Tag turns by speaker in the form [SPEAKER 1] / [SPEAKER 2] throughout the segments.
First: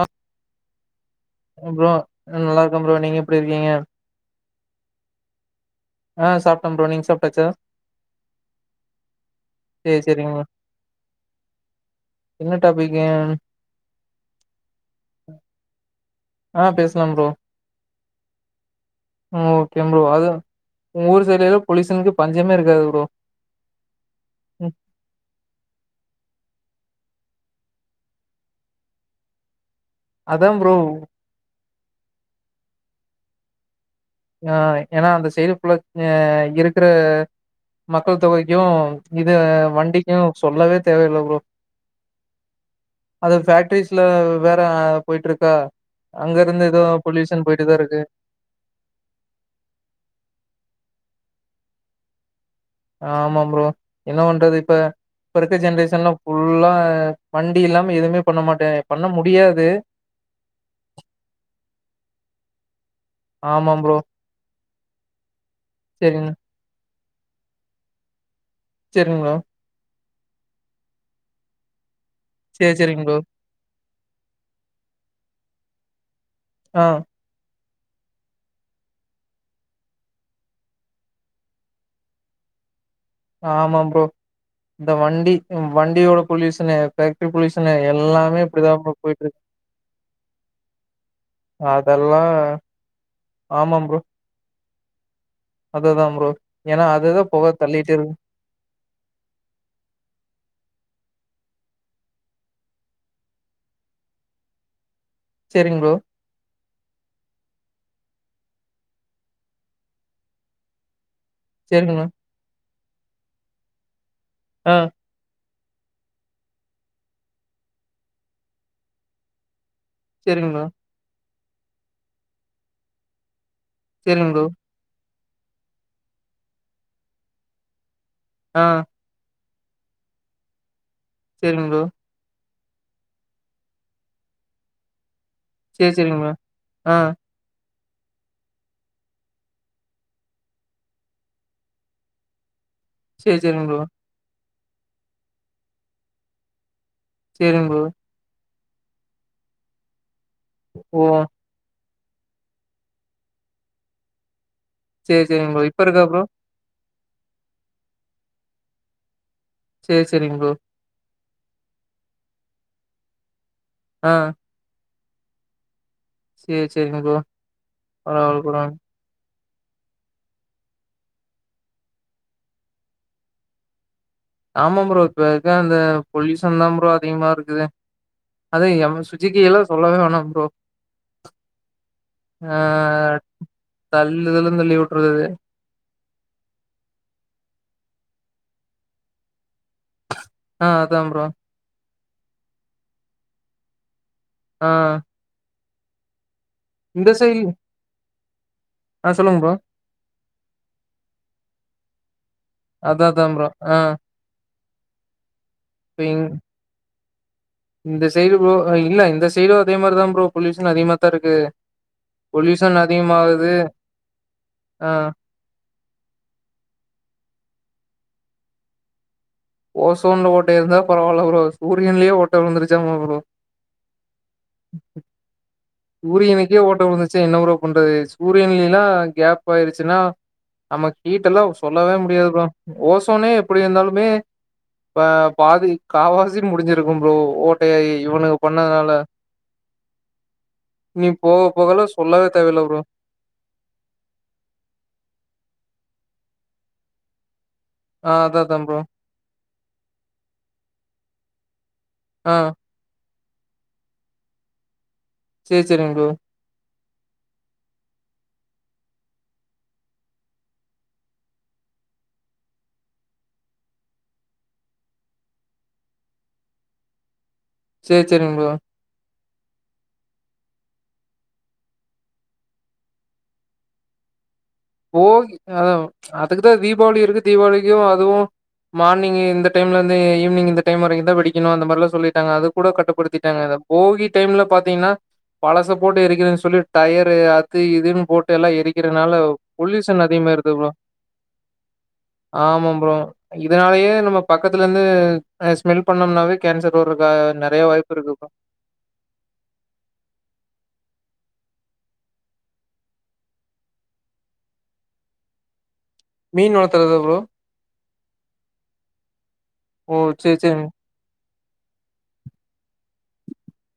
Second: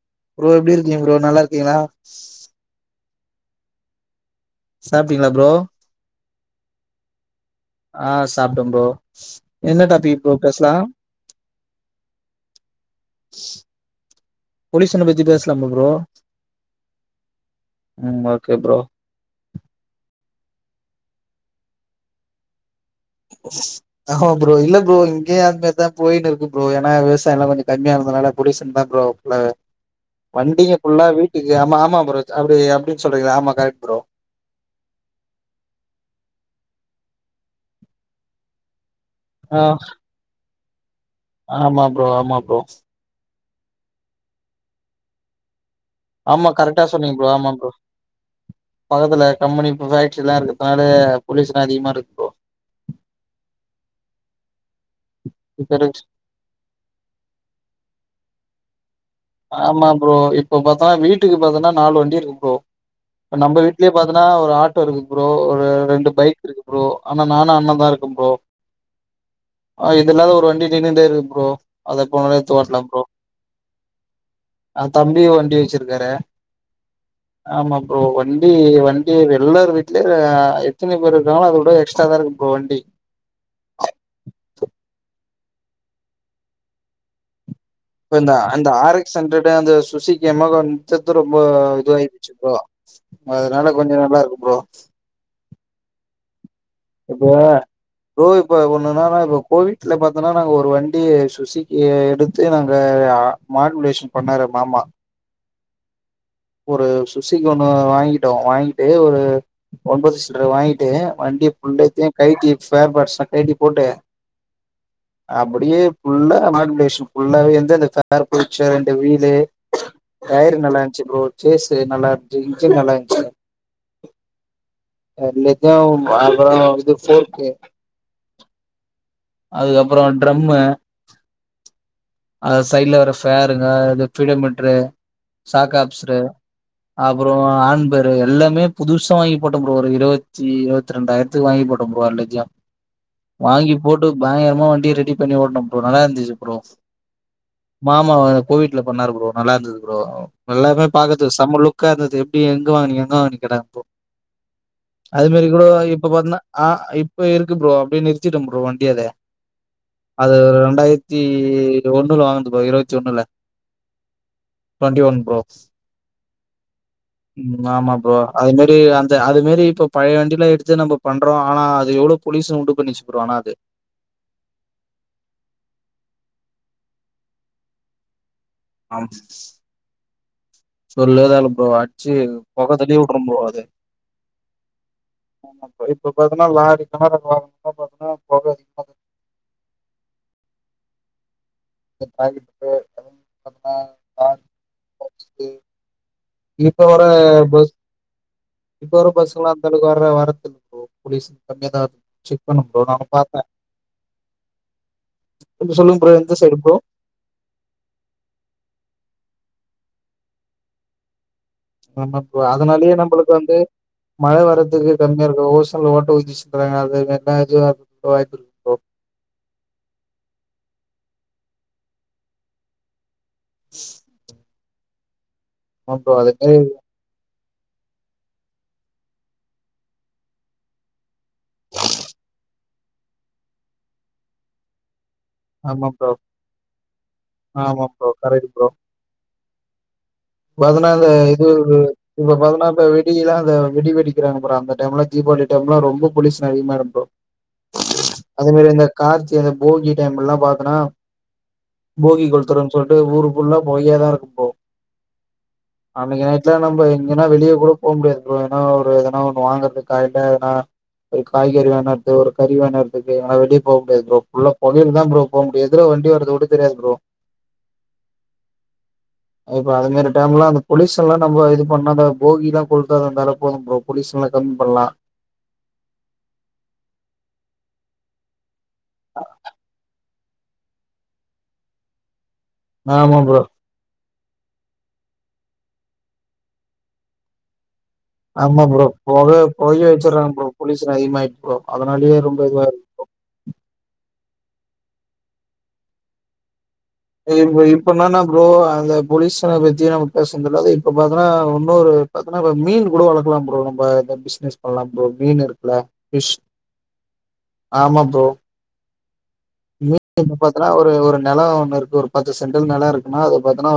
[SPEAKER 1] ஆ
[SPEAKER 2] bro எப்டி இருக்கீங்க bro நல்லாருக்கீங்ளா
[SPEAKER 1] ப்ரோ நல்லா இருக்கே ப்ரோ நீங்க எப்டி இருக்கீங்க
[SPEAKER 2] சாப்ட்டீங்களா ப்ரோ
[SPEAKER 1] ஆ சாப்ட்ட ப்ரோ நீங் சாப்ட்டாச்சா
[SPEAKER 2] ஆஹ் சாப்ட்ட ப்ரோ என்ன
[SPEAKER 1] சேரி
[SPEAKER 2] டாப்பிக் ப்ரோ
[SPEAKER 1] சேரிங்க
[SPEAKER 2] பேஸ்லா
[SPEAKER 1] என்ன டாபிக்கு
[SPEAKER 2] பொலிஷன பத்தி பேஸ்லாமா ப்ரோ
[SPEAKER 1] ஆ பேசலாம் ப்ரோ
[SPEAKER 2] ம் ஓகே ப்ரோ
[SPEAKER 1] ம் ஓகே ப்ரோ அதா உங் ஊரு சைடே தா பொலிஷன்க்கே பஞ்சமே இருக்காது ப்ரோ
[SPEAKER 2] ஆமா ப்ரோ
[SPEAKER 1] ம்
[SPEAKER 2] இல்ல ப்ரோ இங்கயு அந்த மாரி தா போயின்னுருக்கு ப்ரோ என்ன விவசாயல்லா கொஞ்ச கம்மியா இருந்தனால பொலிஷன்ன தா ப்ரோ ஃபுல்லாவே
[SPEAKER 1] அதா ப்ரோ
[SPEAKER 2] வண்டிங்க ஃபுல்லா வீட்டுக்கு ஆமா ஆ மா ப்ரோஜ் அப்டி அப்டின் சொல்றீங்களா ஆமா கரெக்ட் ப்ரோ
[SPEAKER 1] ஆஹ் ஏனா அந்த சைடு ஃபுல்லா ஏ இருக்கற மக்கள் தொகைக்கு இது
[SPEAKER 2] ஆ
[SPEAKER 1] வண்டிக்கு சொல்லவே தேவையில்ல ப்ரோ
[SPEAKER 2] ஆமா ப்ரோ ஆமா ப்ரோ
[SPEAKER 1] அது ஃபேக்ட்ரிஸ்ல வேற போயிட்ருக்கா
[SPEAKER 2] ஆமா
[SPEAKER 1] அங்கருந்து எதோ
[SPEAKER 2] கரெக்டா சொன்னீங்க ப்ரோ
[SPEAKER 1] பொல்யூஷன்
[SPEAKER 2] ஆமா ப்ரோ
[SPEAKER 1] போயிட்டுதாருக்கு
[SPEAKER 2] பக்கத்துல கம்பெனி ஃபேக்டரில்லா இருக்குறதுனால பொலிஷன் அதிகமாருக்கு ப்ரோ
[SPEAKER 1] ஆமா ப்ரோ என்ன பண்றது இப்ப இப்பருக்க
[SPEAKER 2] இப்ப இருக்
[SPEAKER 1] ஜென்ரேஷன்லா ஃபுல்லா வண்டி இல்லாம எதுமே பண்ண மாட்ட
[SPEAKER 2] ஆமா ப்ரோ இப்ப பாத்தனா வீட்டுக்கு பாத்தனா நாலு வண்டி இருக்கு ப்ரோ இப்ப நம்ப
[SPEAKER 1] ஆமா
[SPEAKER 2] வீட்லே
[SPEAKER 1] ப்ரோ
[SPEAKER 2] பாத்தன்னா ஒரு ஆட்டோருக்கு ப்ரோ ஒரு ரெண்டு
[SPEAKER 1] சரிங்க
[SPEAKER 2] பைக் இருக்கு ப்ரோ ஆனா நானு அண்ண தாருக்கே ப்ரோ
[SPEAKER 1] செரிங் ப்ரோ
[SPEAKER 2] ஆ இது இல்லாத ஒரு வண்டி நின்னுட்டேருக்கு ப்ரோ அத எப்ப வேணாலு எத்து
[SPEAKER 1] சரி
[SPEAKER 2] ஓட்லா ப்ரோ
[SPEAKER 1] சரிங்க
[SPEAKER 2] ஆ தம்பியு வண்டி வச்சிருக்காரு
[SPEAKER 1] ஆ
[SPEAKER 2] ஆமா ப்ரோ வண்டி வண்டி எல்லார் வீட்லயு ஆ எத்தினி பேர் இருக்காங்களோ அதோட எக்ஸ்ட்ரா தாருக்கு ப்ரோ வண்டி
[SPEAKER 1] ஆமா ப்ரோ இந்த வண்டி வண்டியோட பொலியூசனே ஃபேக்ட்ரி பொலியூஸ்
[SPEAKER 2] இப்ப இந்த அந்த ஆரெக்ஸ் அண்ட்ரடு அந்த சுசுகி யமகா [unintelligible] ரொம்போ
[SPEAKER 1] அதெல்லா
[SPEAKER 2] இதுவாயிருச் ப்ரோ அதனால கொஞ்சொ நல்லாருக்கு ப்ரோ
[SPEAKER 1] அததா ப்ரோ ஏன்னா அதுதா
[SPEAKER 2] இப்பா
[SPEAKER 1] பொக தள்ளிட்டே இருக்கு
[SPEAKER 2] ப்ரோ இப்பொ ஒண்ணுனானா இப்பொ கோவிட்ல பாத்தோனா நாங்க ஒரு வண்டி சுசிக் கிய எடுத்து நாங்க மாடுலேஷன் பண்ணாரு மாமா
[SPEAKER 1] சேரிங் ப்ரோ
[SPEAKER 2] ஒரு சுசிக் ஒண்ணு வாங்கிட்டோ வாங்கிட்டு ஒரு [unintelligible] வாங்கிட்டு
[SPEAKER 1] சரிங்க ப்ரோ
[SPEAKER 2] வண்டிய [unintelligible] கயட்டி ஸ்பேர்பார்ட்ஸ்லா கயட்டி போட்டு
[SPEAKER 1] ஆ
[SPEAKER 2] அப்புடியே ஃபுல்லா மாடுலேஷன் ஃபுல்லாவே எந்தெந்த ஃபேர் போய்ச்சோ ரெண்டு வீலு
[SPEAKER 1] சரிங்க
[SPEAKER 2] டயரு
[SPEAKER 1] ப்ரோ
[SPEAKER 2] நல்லாயிஞ்சி ப்ரோ ச்சேசு நல்லாயிருஞ்சு இன்ஜின் நல்லாயிருந்துச்சு
[SPEAKER 1] சரிங்க ப்ரோ
[SPEAKER 2] [unintelligible] இது ஃபோர்க்கு
[SPEAKER 1] ஆ
[SPEAKER 2] அதுக்கப்ற ட்ரம்மு
[SPEAKER 1] சேரிங்க ப்ரோ
[SPEAKER 2] ஆ சைட்ல ஒரு ஃபேருங்க இது ஃபீடோ மீட்ரு
[SPEAKER 1] சரி
[SPEAKER 2] சாக்காப்ஸ்ரு
[SPEAKER 1] சரிங்க ப்ரோ ஆ
[SPEAKER 2] அப்புற ஆண் பெரு எல்லாமே புதுசா வாங்கி போட்டே ப்ரோ ஒரு இருவத்தி இருவத்தி ரெண்டாயிரத்துக்கு வாங்கி போட்டே ப்ரோ அல்லத்தியும்
[SPEAKER 1] சரி சரிங்க
[SPEAKER 2] வாங்கி
[SPEAKER 1] ப்ரோ
[SPEAKER 2] போட்டு பயங்கர மா வண்டிய ரெடிப்பண்ணி ஓட்னன் ப்ரோ நல்லாயிருந்து ப்ரோ
[SPEAKER 1] சரிங்க ப்ரோ
[SPEAKER 2] மாமா வ கோவிட்லப் பண்ணாரு ப்ரோ நல்லாருந்தது ப்ரோ அ எல்லாமேப்
[SPEAKER 1] ஓ
[SPEAKER 2] பாக்கத்துக் செம லுக் உக்காந்த பெட்டி எங்க வாங்குனிங் எங்க வாங்குனிங் கேட்டாங் ப்ரோ
[SPEAKER 1] சேரி
[SPEAKER 2] அதுமாரி
[SPEAKER 1] சேரிங் ப்ரோ
[SPEAKER 2] கூடோ
[SPEAKER 1] இப்ப இருக்கா
[SPEAKER 2] இப்பப்
[SPEAKER 1] ப்ரோ
[SPEAKER 2] பாத்னா ஆஹ் ஐ இப்பயிருக்கு ப்ரோ அப்டியே நிறுத்திட்ட ப்ரோ வண்டி அத
[SPEAKER 1] சேரி சேரிங்
[SPEAKER 2] அது
[SPEAKER 1] ப்ரோ
[SPEAKER 2] ரெண்டாயிரத் உம் ஒண்ணுல வாங்ன்து ப்ரோ இருவத்தி ஒண்ணுல
[SPEAKER 1] ஆஹ்
[SPEAKER 2] ட்வென்டி ஒன் ப்ரோ
[SPEAKER 1] சேரிங் ப்ரோ
[SPEAKER 2] உம் ஆமா ப்ரோ
[SPEAKER 1] பரவால்ல
[SPEAKER 2] அது மேரி
[SPEAKER 1] பரவால்ல
[SPEAKER 2] அந்த அது மே இப்பொ பழைய வண்டிலாம் எடுத்து நம்ப பண்றோம் ஆனா அது எவ்ளோப் பொலியூஷன் உண்டுப்பண்ணிச்சு ப்ரோ ஆனா அது
[SPEAKER 1] ஆமாம் ப்ரோ இப்பருக்க அந்த பொல்யூசன் தா ப்ரோ அதிகமாருக்குது அத எம் சுஜிகியலாம் சொல்லவே வேணம்
[SPEAKER 2] சொல்லதால போ அடிச்சு
[SPEAKER 1] ஆ
[SPEAKER 2] பொக தல்லி விட்ரும் ப்ரோ அது
[SPEAKER 1] தள்ளுதலுன்னு தள்ளி விட்டுறது
[SPEAKER 2] ஆம் ப்ரோ இப்ப பாத்தீன்னா லாரி கணரக வாகனலாம் பாத்தீன்னா பொகை அதிகம
[SPEAKER 1] ஆஹ் அதாங்க ப்ரோ
[SPEAKER 2] [unintelligible]
[SPEAKER 1] ஆஹ்
[SPEAKER 2] [inaudible] இப்ப வர பஸ் இப்ப வர
[SPEAKER 1] ஆ சொல்லுங்க ப்ரோ
[SPEAKER 2] பஸ்லலாம் அந்த அளவுக்கு வர வரத்துல்ல ப்ரோ பொலியூசன் கம்மியா தா இருக் ச்சு
[SPEAKER 1] அதா அதாம் ப்ரோ ஆஹ்
[SPEAKER 2] கொஞ்சம் சொல்லுங்க ப்ரோ எந்த சைடு ப்ரோ
[SPEAKER 1] இந்த சைடு ப்ரோ ஆ இல்ல இந்த சைடும் அதே மாரிதா ப்ரோ பொலியூஷன் அதிகமாத்தா இருக்கு
[SPEAKER 2] ஆமா ப்ரோ
[SPEAKER 1] பொல்யூஷன்
[SPEAKER 2] அதனாலயே நம்மளுக்கு
[SPEAKER 1] அதிகமாகுது
[SPEAKER 2] வந்து மழை
[SPEAKER 1] ஆ
[SPEAKER 2] வர்றதுக்கு கம்மியா இருக்கு ஓஷோன்ல ஓட்ட உழுந்துச்சுன்றாங்க அது கேட்டா இருக்கு ப்ரோ
[SPEAKER 1] ஓசோன்ல ஓட்ட இருந்தா பரவால்ல ப்ரோ சூரியன்லயே ஓட்ட விழுந்துருச்சாமா ப்ரோ
[SPEAKER 2] ம்
[SPEAKER 1] [inaudible] சூரியனுக்கே
[SPEAKER 2] மாரி
[SPEAKER 1] ஓட்ட விழுந்துருந்துச்சுனா என்ன ப்ரோ பண்றது சூரியன்லாம் கேப் ஆயிருச்சுன்னா நமக்கு ஹீட்டெல்லாம் சொல்லவே முடியாது ப்ரோ ஓசோனே எப்டி இருந்தாலுமே ப்ப பாதி
[SPEAKER 2] ஆமா ப்ரோ
[SPEAKER 1] காவாசி முடிஞ்சிருக்கும் ப்ரோ
[SPEAKER 2] ஆமா
[SPEAKER 1] ஓட்டையாயி
[SPEAKER 2] ப்ரோ
[SPEAKER 1] இவனுங்க பண்ணதுனால நீ
[SPEAKER 2] பதனாலு
[SPEAKER 1] போக
[SPEAKER 2] இது
[SPEAKER 1] போகல சொல்லவே
[SPEAKER 2] இப்ப
[SPEAKER 1] தேவயில்ல
[SPEAKER 2] பதினா
[SPEAKER 1] ப்ரோ
[SPEAKER 2] வெடிலாம் அ வெடி வெடிக்கிறாங்க பாரு அந்த டைம்ல தீபாவளி டைம்ல ரொம்ப பொலியூஸன் அதிகமாயிரும் ப்ரோ
[SPEAKER 1] ஆ அதா
[SPEAKER 2] அதே
[SPEAKER 1] அதா
[SPEAKER 2] மாரி
[SPEAKER 1] ப்ரோ
[SPEAKER 2] அந்த கார்த்தி அந்த போகி டைம்லாம் பாத்தன்னா போகி
[SPEAKER 1] ஆ
[SPEAKER 2] கொளுத்றோன்னு சொல்ட்டு ஊரு ஃபுல்லா பொகையா தான் இருக்கும் ப்ரோ
[SPEAKER 1] சேரி சேரிங் ப்ரோ
[SPEAKER 2] அன்னைக்கு நைட்லாம் நம்ம இங்கன்னா வெளியே கூட போக முடியாது ப்ரோ ஏன்னா ஒரு ஏதனா ஒண்ணு வாங்கறதுக்கா இல்ல ஏனா ஒரு காய்கறி வாங்கினறது ஒரு கறி வாங்கிணறதுக்கு ஏனா வெளியே போக முடியாது ப்ரோ ஃபுல்லா பொகையில தான் ப்ரோ போக முடியும் எதிர்ல வண்டி வரது கூட தெரியாது ப்ரோ
[SPEAKER 1] சேரி சேரிங்க ப்ரோ
[SPEAKER 2] ஔ அதுமாரி டைம்ல அந்த பொலியூசன்லாம் நம்ம இது பண்ணாத போகிலாம் கொழுத்தாத அந்தால போதும் ப்ரோ பொலியூசன்லா
[SPEAKER 1] போகி ஆஹ் அதுக்குதான் தீபாவளி இருக்கு தீபாவளிக்கும் அதுவும் மார்னிங்கு இந்த டைம்ல இருந்து ஈவ் நீங்க இந்த டைம் வரைக்கும் தான் வெடிக்கனும் அந்த மாரிலாம் சொல்லிட்டாங்க அது கூட
[SPEAKER 2] ஆமா ப்ரோ
[SPEAKER 1] கட்டுப்படுத்திட்டாங்க அந்த போகி டைம்ல பாத்தீங்கன்னா பழச போட்டு எரிக்கிறேன்னு சொல்லி டயரு அது இதுன்னு போட்டு எல்லா
[SPEAKER 2] ஆமா ப்ரோ
[SPEAKER 1] எரிக்கிறனால
[SPEAKER 2] போகப் [inaudible]
[SPEAKER 1] பொல்யூஷன்
[SPEAKER 2] வச்சறாங்க போம்
[SPEAKER 1] அதிகமாயிருது ப்ரோ
[SPEAKER 2] போலுசன் அதிகமாயிட்டு ப்ரோ அதனாலயே ரொம்ப இதுவா
[SPEAKER 1] ஆமா
[SPEAKER 2] இரு
[SPEAKER 1] ப்ரோ இதனாலயே நம்ம பக்கத்துல இருந்து ஸ்மெல் பண்ணோம்னாவே கேன்சர் வர்றக்கு அ
[SPEAKER 2] இ
[SPEAKER 1] நெறைய வாய்ப்பு
[SPEAKER 2] இப்பனா
[SPEAKER 1] இருக்கு
[SPEAKER 2] ந ப்ரோ அந்த பொலீசன பத்தி நம்ம பேச தெல்லது இப்ப பாத்ன்னா இன்னொரு பாத்தன்னா இப்ப மீன் கூட வளக்கலாம் ப்ரோ நம்ம பிசினஸ் பண்ணலாம் ப்ரோ மீன் இருக்குல இஷ்
[SPEAKER 1] மீன் வளர்த்துறதா ப்ரோ
[SPEAKER 2] ஆமா ப்ரோ
[SPEAKER 1] ஓ சேரி
[SPEAKER 2] [inaudible]
[SPEAKER 1] சேரி
[SPEAKER 2] பாத்தன்னா ஒரு ஒரு நெலம் ஒண்ணுருக்கு ஒரு பத்து சென்டல் நெலம் இருக்குன்னா அத பாத்துன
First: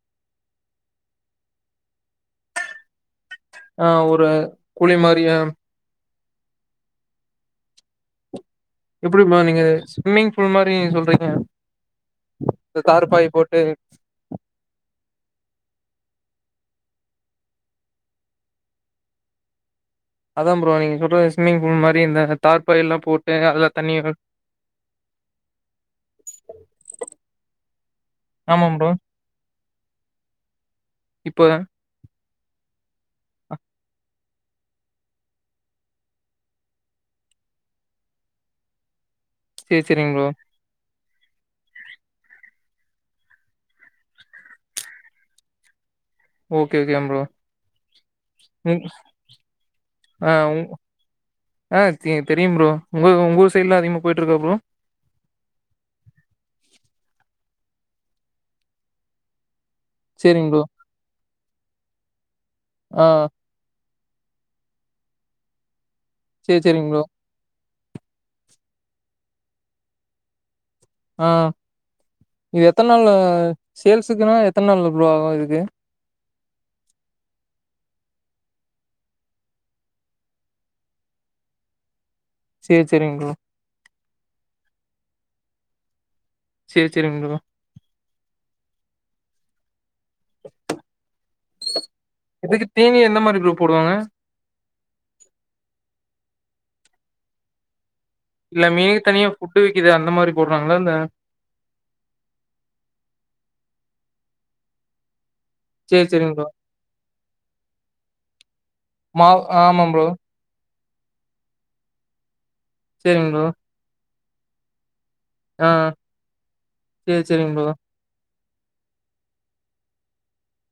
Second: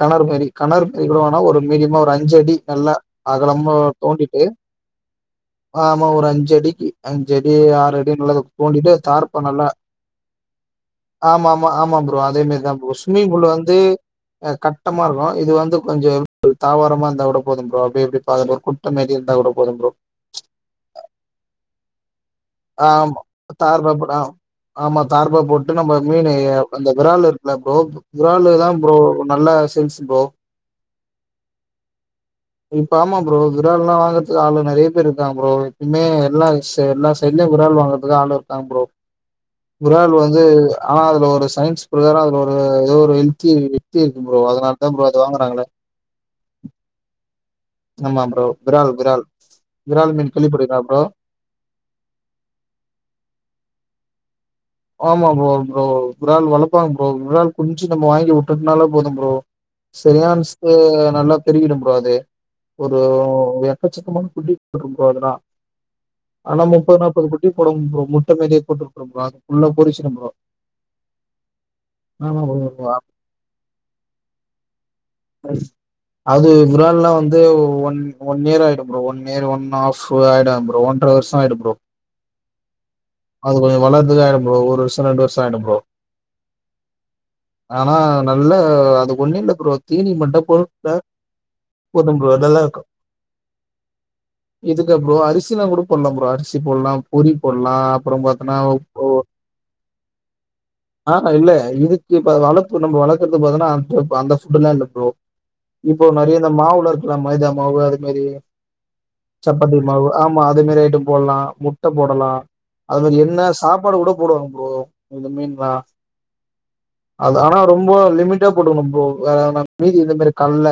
[SPEAKER 2] கலர் மாதிரி கணர் மதி கூட வேனா ஒரு மீடியமா ஒரு அஞ்சு அடி நல்ல அகலமு
[SPEAKER 1] ஆ ஒரு
[SPEAKER 2] தோண்டிட்டு
[SPEAKER 1] குழி மாரி அ
[SPEAKER 2] ஆஹ் சுமா ஒரு அஞ்ச அடிக்கு அஞ்சடி ஆறுடி [unintelligible] போட்டு
[SPEAKER 1] எப்டி
[SPEAKER 2] தார்ப்ப
[SPEAKER 1] ப்ரோ நீங்க
[SPEAKER 2] நல்லா
[SPEAKER 1] ஸ்விம்மிங் பூல் மாரி சொல்றீங்க
[SPEAKER 2] ஆமா ஆமா ஆமா ப்ரோ அதே மாரிதான்
[SPEAKER 1] இந்த
[SPEAKER 2] ப ஸ்விமிங்
[SPEAKER 1] தார்பாய்
[SPEAKER 2] பூல்
[SPEAKER 1] போட்டு
[SPEAKER 2] வந்துஹ் கட்டமா இருக்கும் இது வந்து கொஞ்சம் தாவாரமா இருந்தா கூட போதும் ப்ரோ அப்ப எப்படி பா குட்டமாறி இருந்தா கூட போதும் ப்ரோ
[SPEAKER 1] அதான் ப்ரோ நீங்க சொல்ற ஸ்விம்மிங் பூல் மாரி இந்த
[SPEAKER 2] ஆ
[SPEAKER 1] தார்பாய்ல்லா
[SPEAKER 2] ஆமா
[SPEAKER 1] போட்டு அதுல
[SPEAKER 2] தார்பா
[SPEAKER 1] தண்ணி
[SPEAKER 2] போட ஆமா தார்பா போட்டு நம்ம மீன் அந்த விரால் இருக்கல அரோ விரால தான் ப்ரோ நல்லா சின்ஸ் போ
[SPEAKER 1] இப்போ
[SPEAKER 2] இப்ப ஆமா ப்ரோ விரால் எல்லாம் வாங்கறதுக்கு ஆளு நெறைய பேரு இருக்காங்க ப்ரோ எப்பமே எல்லா ஸ் எல்லா செல்ல விரால் வாங்கறதுக்கு ஆள் இருக்காங்க ப்ரோ
[SPEAKER 1] சேரி சேரிங்க
[SPEAKER 2] விரால்
[SPEAKER 1] ப்ரோ
[SPEAKER 2] வந்து ஆனா அதுல ஒரு சயின்ஸ் பிறகார அதுல ஒரு ஏதோ ஒரு ஹெல்தி வெல்தி இருக்கு ப்ரோ அதனால தா ப்ரோ அது வாங்குறாங்களே
[SPEAKER 1] ஓகே ஓகே ப்ரோ
[SPEAKER 2] ஆமா ப்ரோ.
[SPEAKER 1] ம்
[SPEAKER 2] விரால் விரால். விரால்
[SPEAKER 1] ஆ
[SPEAKER 2] மீன்
[SPEAKER 1] உ
[SPEAKER 2] கேள்விப்பட்டிருக்கீங்களா ப்ரோ
[SPEAKER 1] ஆஹ் தெரியும் ப்ரோ உங்க உங்க ஊ சைடு எலாம் அதிகமா போயிட்டு இருக்கா ப்ரோ
[SPEAKER 2] ஆமா ப்ரோ ப்ரோ விரால் வளப்பங்க ப்ரோ விரால் குஞ்சும்ம வாங்கி விட்டுனால போதும் ப்ரோ
[SPEAKER 1] சேரிங்க ப்ரோ
[SPEAKER 2] சரியானுஸ்க்கு நல்லா தெரிகிடும் ப்ரோ அது ஒரு
[SPEAKER 1] ஆ
[SPEAKER 2] [inaudible] [inaudible] [inaudible] [inaudible] ப்ரோ அதெல்லாம்
[SPEAKER 1] சேரி
[SPEAKER 2] ஆனா
[SPEAKER 1] சேரிங்க
[SPEAKER 2] முப்பது
[SPEAKER 1] ப்ரோ
[SPEAKER 2] நாப்பது குட்டி போடும் ப்ரோ முட்ட மேறியே [unintelligible] [inaudible] உள்ள பொறிச்சுரும் ப்ரோ
[SPEAKER 1] ஆ
[SPEAKER 2] ஆமா
[SPEAKER 1] இது எத்த
[SPEAKER 2] ப்ரோ
[SPEAKER 1] நாள் சேல்ஸ்க்குன்னா எத்த நாள் ப்ரோ ஆகு இதுக்கு
[SPEAKER 2] [unintelligible] அது இரால்லாம் வந்து ஒன் ஒன் இயர் ஆயிடும் bro one year one half ஆயிடும் ப்ரோ ஒன்ற வருஷ ஆயிடும் ப்ரோ
[SPEAKER 1] சேரி சேரிங்க ப்ரோ
[SPEAKER 2] அது கொஞ்சம் வளரதுக்கு ஆயிடும் ப்ரோ ஒரு வருஷம் ரெண்டு வருஷம் [unintelligible] ப்ரோ
[SPEAKER 1] சேரி சேரிங்க ப்ரோ
[SPEAKER 2] ஆனா நல்ல அது ஒன்னு இல்ல ப்ரோ தீனி மட்ட போ டா [unintelligible] போதும் ப்ரோ நல்லா
[SPEAKER 1] இதுக்கு
[SPEAKER 2] இருக்கும்
[SPEAKER 1] தீனி எந்த மாரி ப்ரோ போடுவாங்க
[SPEAKER 2] இதுக்கா ப்ரோ அரிசிலா ஒரு பண்ண ப்ரோ சி போடலா புரி போடலா அப்புற பாத்துன்னா
[SPEAKER 1] இல்ல மீனுக்கு
[SPEAKER 2] ஓ
[SPEAKER 1] தனியா ஃபுட்டு விக்குது அந்த மாரி போடுறாங்களா இல்ல
[SPEAKER 2] ஆஹா இல்ல இதுக்குப் வளத்து நம்ம வளர்க்கறது பாத்தனா [unintelligible] அந்த ஃபுட்டெல்லா இல்ல ப்ரோ இப்போ
[SPEAKER 1] சேரி சேரிங்க
[SPEAKER 2] நறிய
[SPEAKER 1] ப்ரோ
[SPEAKER 2] இந்த மாவுல இருக்கலா மைதா மாவு அது மாரி
[SPEAKER 1] மாவு
[SPEAKER 2] சப்பாத்தி
[SPEAKER 1] ஆமா ப்ரோ
[SPEAKER 2] மாவு ஆமா அது மாரி ஐட்டம் போடலா முட்ட போடலா அதுல
[SPEAKER 1] சேரிங்க ப்ரோ
[SPEAKER 2] என்ன சாப்பாடு கூட போடுவாங்க ப்ரோ இந்த மீன்
[SPEAKER 1] ஆ
[SPEAKER 2] தா
[SPEAKER 1] சேரி
[SPEAKER 2] அது
[SPEAKER 1] சேரிங்க
[SPEAKER 2] ஆனா
[SPEAKER 1] ப்ரோ
[SPEAKER 2] ரொம்ப லிமிட் [unintelligible] ப்ரோ வேற நம்ம மீனுக்கு இந்த மாரி கல்ல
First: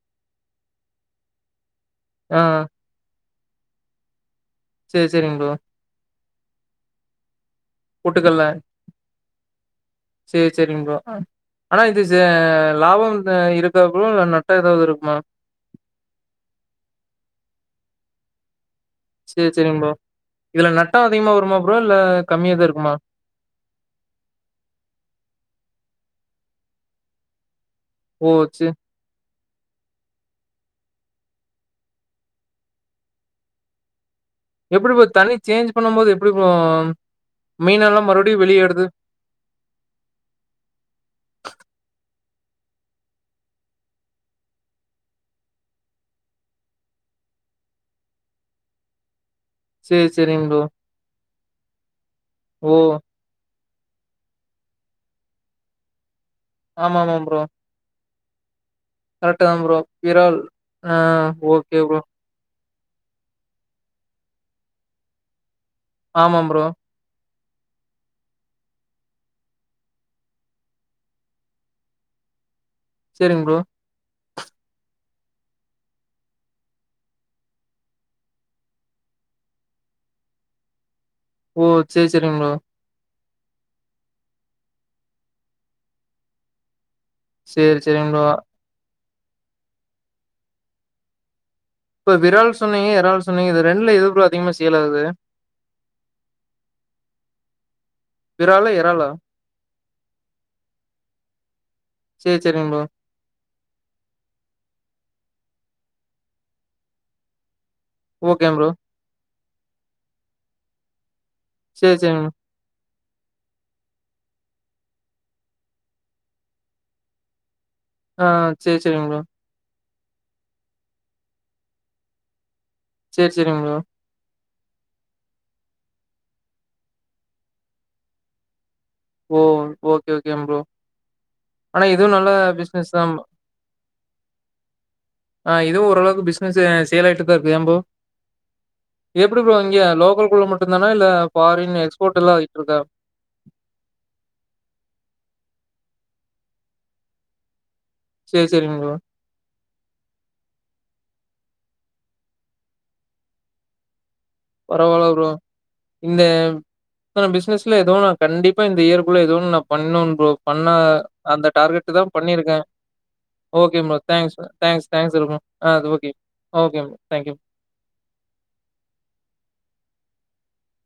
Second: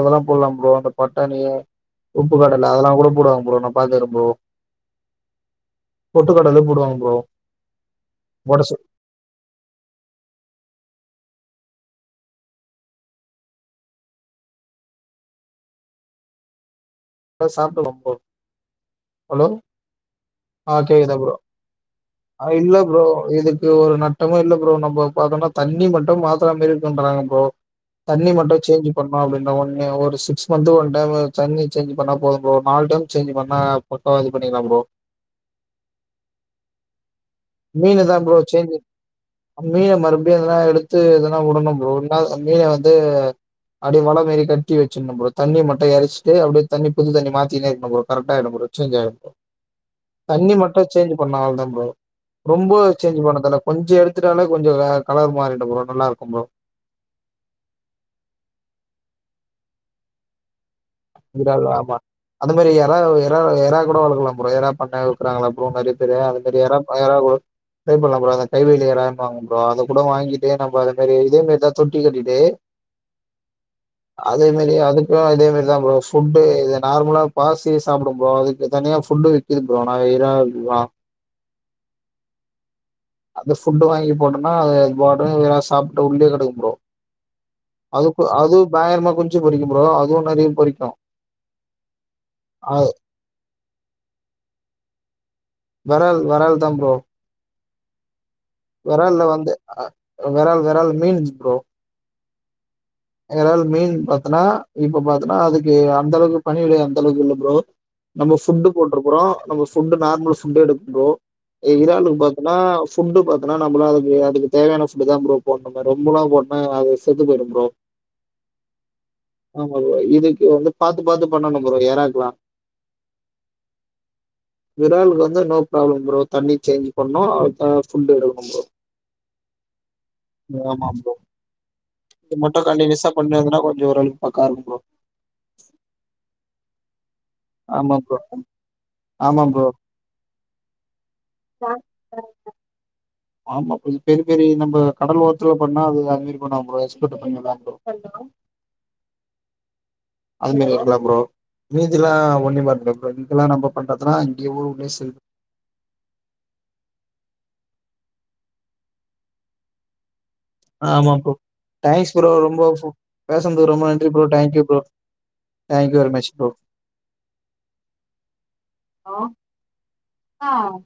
[SPEAKER 2] அதுலபோடல ப்ரோ அந்த பட்டாணி உப்பு
[SPEAKER 1] ஆ
[SPEAKER 2] கடல அதெல்லா கூட போடுவாங்க ஒழுங்கா பாத்துக்குறேன் ப்ரோ
[SPEAKER 1] செரி செரிங் ப்ரோ
[SPEAKER 2] பொட்டு கடல போடுவாங் ப்ரோ
[SPEAKER 1] பொட்டுக்கல
[SPEAKER 2] போட சொ
[SPEAKER 1] செரி செரிங் ப்ரோ அ ஆனா இது ச லாபம் த இருக்கா ப்ரோ இல்ல நட்டொ எதாவது இருக்குமா
[SPEAKER 2] இத சாப்புலாம் ப்ரோ ஹலோ
[SPEAKER 1] சேரி சேரிங் ப்ரோ இதுல
[SPEAKER 2] ஆ
[SPEAKER 1] நட்டோ
[SPEAKER 2] கேக்குதா
[SPEAKER 1] அதிகமா
[SPEAKER 2] ப்ரோ
[SPEAKER 1] வருமா இல்ல
[SPEAKER 2] அ
[SPEAKER 1] கம்மியாதா
[SPEAKER 2] இல்ல
[SPEAKER 1] இருக்குமா
[SPEAKER 2] ப்ரோ இதுக்கு ஒரு நட்டமு இல்ல ப்ரோ நம்ப பாத்தோம்னா தண்ணி மட் மாத்திர மாரி இருக்ன்றாங்க ப்ரோ தண்ணி
[SPEAKER 1] ஓ
[SPEAKER 2] மட்டு
[SPEAKER 1] சே
[SPEAKER 2] சேஞ்ச் பண்னோ அப்டி ந்த ஒன்னே ஒரு சிக்ஸ் மந்த் ஒன் டைம் தண்ணி சேஞ்ச் பண்ணா போது ப்ரோ நாலு டைம் சேஞ்ச் பண்ணா போ போ இது பண்ணிக்கலா ப்ரோ
[SPEAKER 1] எப்டி தண்ணி சேஞ்ச் பண்ணும் போது எப்டி ப்ரோ மீனெல்லா
[SPEAKER 2] மீனுதா ப்ரோ
[SPEAKER 1] மறுபடியு வெளிய
[SPEAKER 2] சேஞ்ச்
[SPEAKER 1] எடுத்து
[SPEAKER 2] மீன மறுபடியு இதல்லா எடுத்து எதனா உடணு ப்ரோ நா மீன வந்து அப்டியே [unintelligible] கட்டி வச்சுடனு ப்ரோ தண்ணிய மட்டும் எரச்சிட்டு அப்டியே தண்ணி புது தண்ணி மாத்தினே இருப்பா ப்ரோ கரக்ட்டா ஆய்டு ப்ரோ சேன்ஜ் ஆய்டு
[SPEAKER 1] சேரி சேரிங்
[SPEAKER 2] தண்ணி
[SPEAKER 1] ப்ரோ
[SPEAKER 2] மட்டு சேஞ்ச் பண்ணு அவ்ளோ ப்ரோ ரொம்ப
[SPEAKER 1] ஓ
[SPEAKER 2] சேஞ்ச் பண்ணதல கொஞ்ச எடுத்துட்டாலே கொஞ்ச வேற கலர் மாறிடும் ப்ரோ நல்லா இருக்கு ப்ரோ
[SPEAKER 1] ஆமாமா ப்ரோ கரெட்டுதா ப்ரோ விரால் ஆ ஓகே ப்ரோ
[SPEAKER 2] அது மாரி எறா எறா எறா கூட வளக்கலா ப்ரோ எறா பண்ண [unintelligible] [unintelligible]
[SPEAKER 1] ஆமா
[SPEAKER 2] அது மாரி
[SPEAKER 1] ப்ரோ
[SPEAKER 2] எறா எறா ஒ ட்ரை பண்ணலாம் ப்ரோ அந்த கைவேல எறாம்பாங்க ப்ரோ அத கூட வாங்கிட்டு நம்ம அதுமாரி இதே மாாரிதா தொட்டி கட்டிட்டு
[SPEAKER 1] சரிங்க ப்ரோ
[SPEAKER 2] அதே மாரி அதுக்கு அதே மாரிதா ப்ரோ ஃபுட்டு இது நார்மலா பாசி சாப்புடும் ப்றோ அதுக்கு தனியா ஃபுட்டு விக்கிது ப்றோ நா இறால் வா
[SPEAKER 1] ஓ செரி செரிங்க ப்ரோ
[SPEAKER 2] அந்த ஃபுட்டு வாங்கி போட்டனா அது அது பாட்கு வெறா சாப்ட்டு உள்ளே கெடக்கும் ப்ரோ
[SPEAKER 1] சேரி சேரிங் ப்ரோ
[SPEAKER 2] அதுக்கு அது [unintelligible] குஞ்சு பொறிக்கும் ப்ரோ அதுவும் நெறைய பொறிக்கு
[SPEAKER 1] இப்ப விறால் சொன்னீங்க இறால் சொன்னீங்க இது ரெண்ல எது ப்ரோ அதிகமா சேல் ஆகுது
[SPEAKER 2] வெறால் வெறால்தா ப்ரோ
[SPEAKER 1] விராலா எறாலா
[SPEAKER 2] வெறால்ல வந்து அ வெறால் வெறால் மீன் ப்ரோ
[SPEAKER 1] செரி செரிங் ப்ரோ
[SPEAKER 2] எறால் மீன் பாத்தனா இப்ப பாத்தனா அதுக்கு அந்த அளவுக்கு பணிவிடை அந்த அளவுக்கு இல்ல ப்ரோ நம்ம
[SPEAKER 1] ஓகே ப்ரோ.
[SPEAKER 2] ஃபுட்டு போட்டுருக்குறோ நம்ம சுண்டு நார்மல் சுண்ட எடுக் ப்ரோ ஏ
[SPEAKER 1] சரி, சரிங்க
[SPEAKER 2] இறாலுக்
[SPEAKER 1] ப்ரோ.
[SPEAKER 2] பாத்தனா ஃபுட்டு பாத்தோனா நம்பதா அதுக்கு, அதுக்கு தேவையான ஃபுட்டுதா ப்ரோ போடனுமே ரொம்பலா போட்னா அது செத்து போயிடும் ப்ரோ
[SPEAKER 1] ஆ சரி, சரிங்க ப்ரோ.
[SPEAKER 2] [unintelligible] இதுக்கு வந்து பாத்து பாத்து பன்னணும் ப்றோ எறாக்குலா
[SPEAKER 1] சரி சரிங் ப்ரோ
[SPEAKER 2] விறாலுக்கு வந்து நோ ப்ராப்ளம் ப்ரோ தண்ணி சேஞ்ச் பண்ணும் அதுக்கான ஃபுட் எடுக்கணும் ப்ரோ
[SPEAKER 1] ஓ ஓகே ஓகே ப்ரோ ஆனா இதுவும் நல்ல பிஸ்
[SPEAKER 2] கண்டினுசா பண்னேங்கன்னா கொஞ்சோ ஒரு அளவுக்கு பக்கா இருக்கும் ப்ரோ
[SPEAKER 1] [unintelligible] இப்படித்த இருக்கும் ஏன் ப்ரோ எப்படி ப்ரோ இங்க லோக்கல் குள்ள மட்டும்தானா இல்ல ஃபாரின் எக்ஸ்போர்ட் எல்லா ஆய்ட்டுருக்கா
[SPEAKER 2] பெரி பெரி நம்ப கடல்ஓரத்துல பண்ணா அது அது மாறி ப்ரோ நம்ம எக்ஸ்போர்ட் பண்ணுல ப்ரோ
[SPEAKER 1] செரி செரிங் ப்ரோ
[SPEAKER 2] அதுமாறி இருக்குதா ப்ரோ மீதில்லா ஒன்னி [unintelligible] ப்ரோ இதுல்லா நம்ம பண்ற
[SPEAKER 1] பரவால ப்ரோ இந்த இத்தன பிஸ்னஸ் துல ஏதோ நான் கண்டிப்பா இந்த இயர்குள்ள ஏதோ ஒன்னு நான் பண்ணுன் ப்ரோ பண்ண
[SPEAKER 2] ஆமா ப்ரோ
[SPEAKER 1] அந்த டார்கெட்டு் தான்
[SPEAKER 2] தேங்க்ஸ் ப்ரோ
[SPEAKER 1] பண்ணியிருக்கேன்
[SPEAKER 2] ரொம்ப பேசனதுக்கு
[SPEAKER 1] ஓகே
[SPEAKER 2] ரொம்ப
[SPEAKER 1] பிரதர்
[SPEAKER 2] நன்றி bro
[SPEAKER 1] thanks brother
[SPEAKER 2] thank you bro
[SPEAKER 1] thanks thanks welcome ஆது
[SPEAKER 2] thank you
[SPEAKER 1] okay
[SPEAKER 2] very much bro
[SPEAKER 1] okay thank you
[SPEAKER 2] ah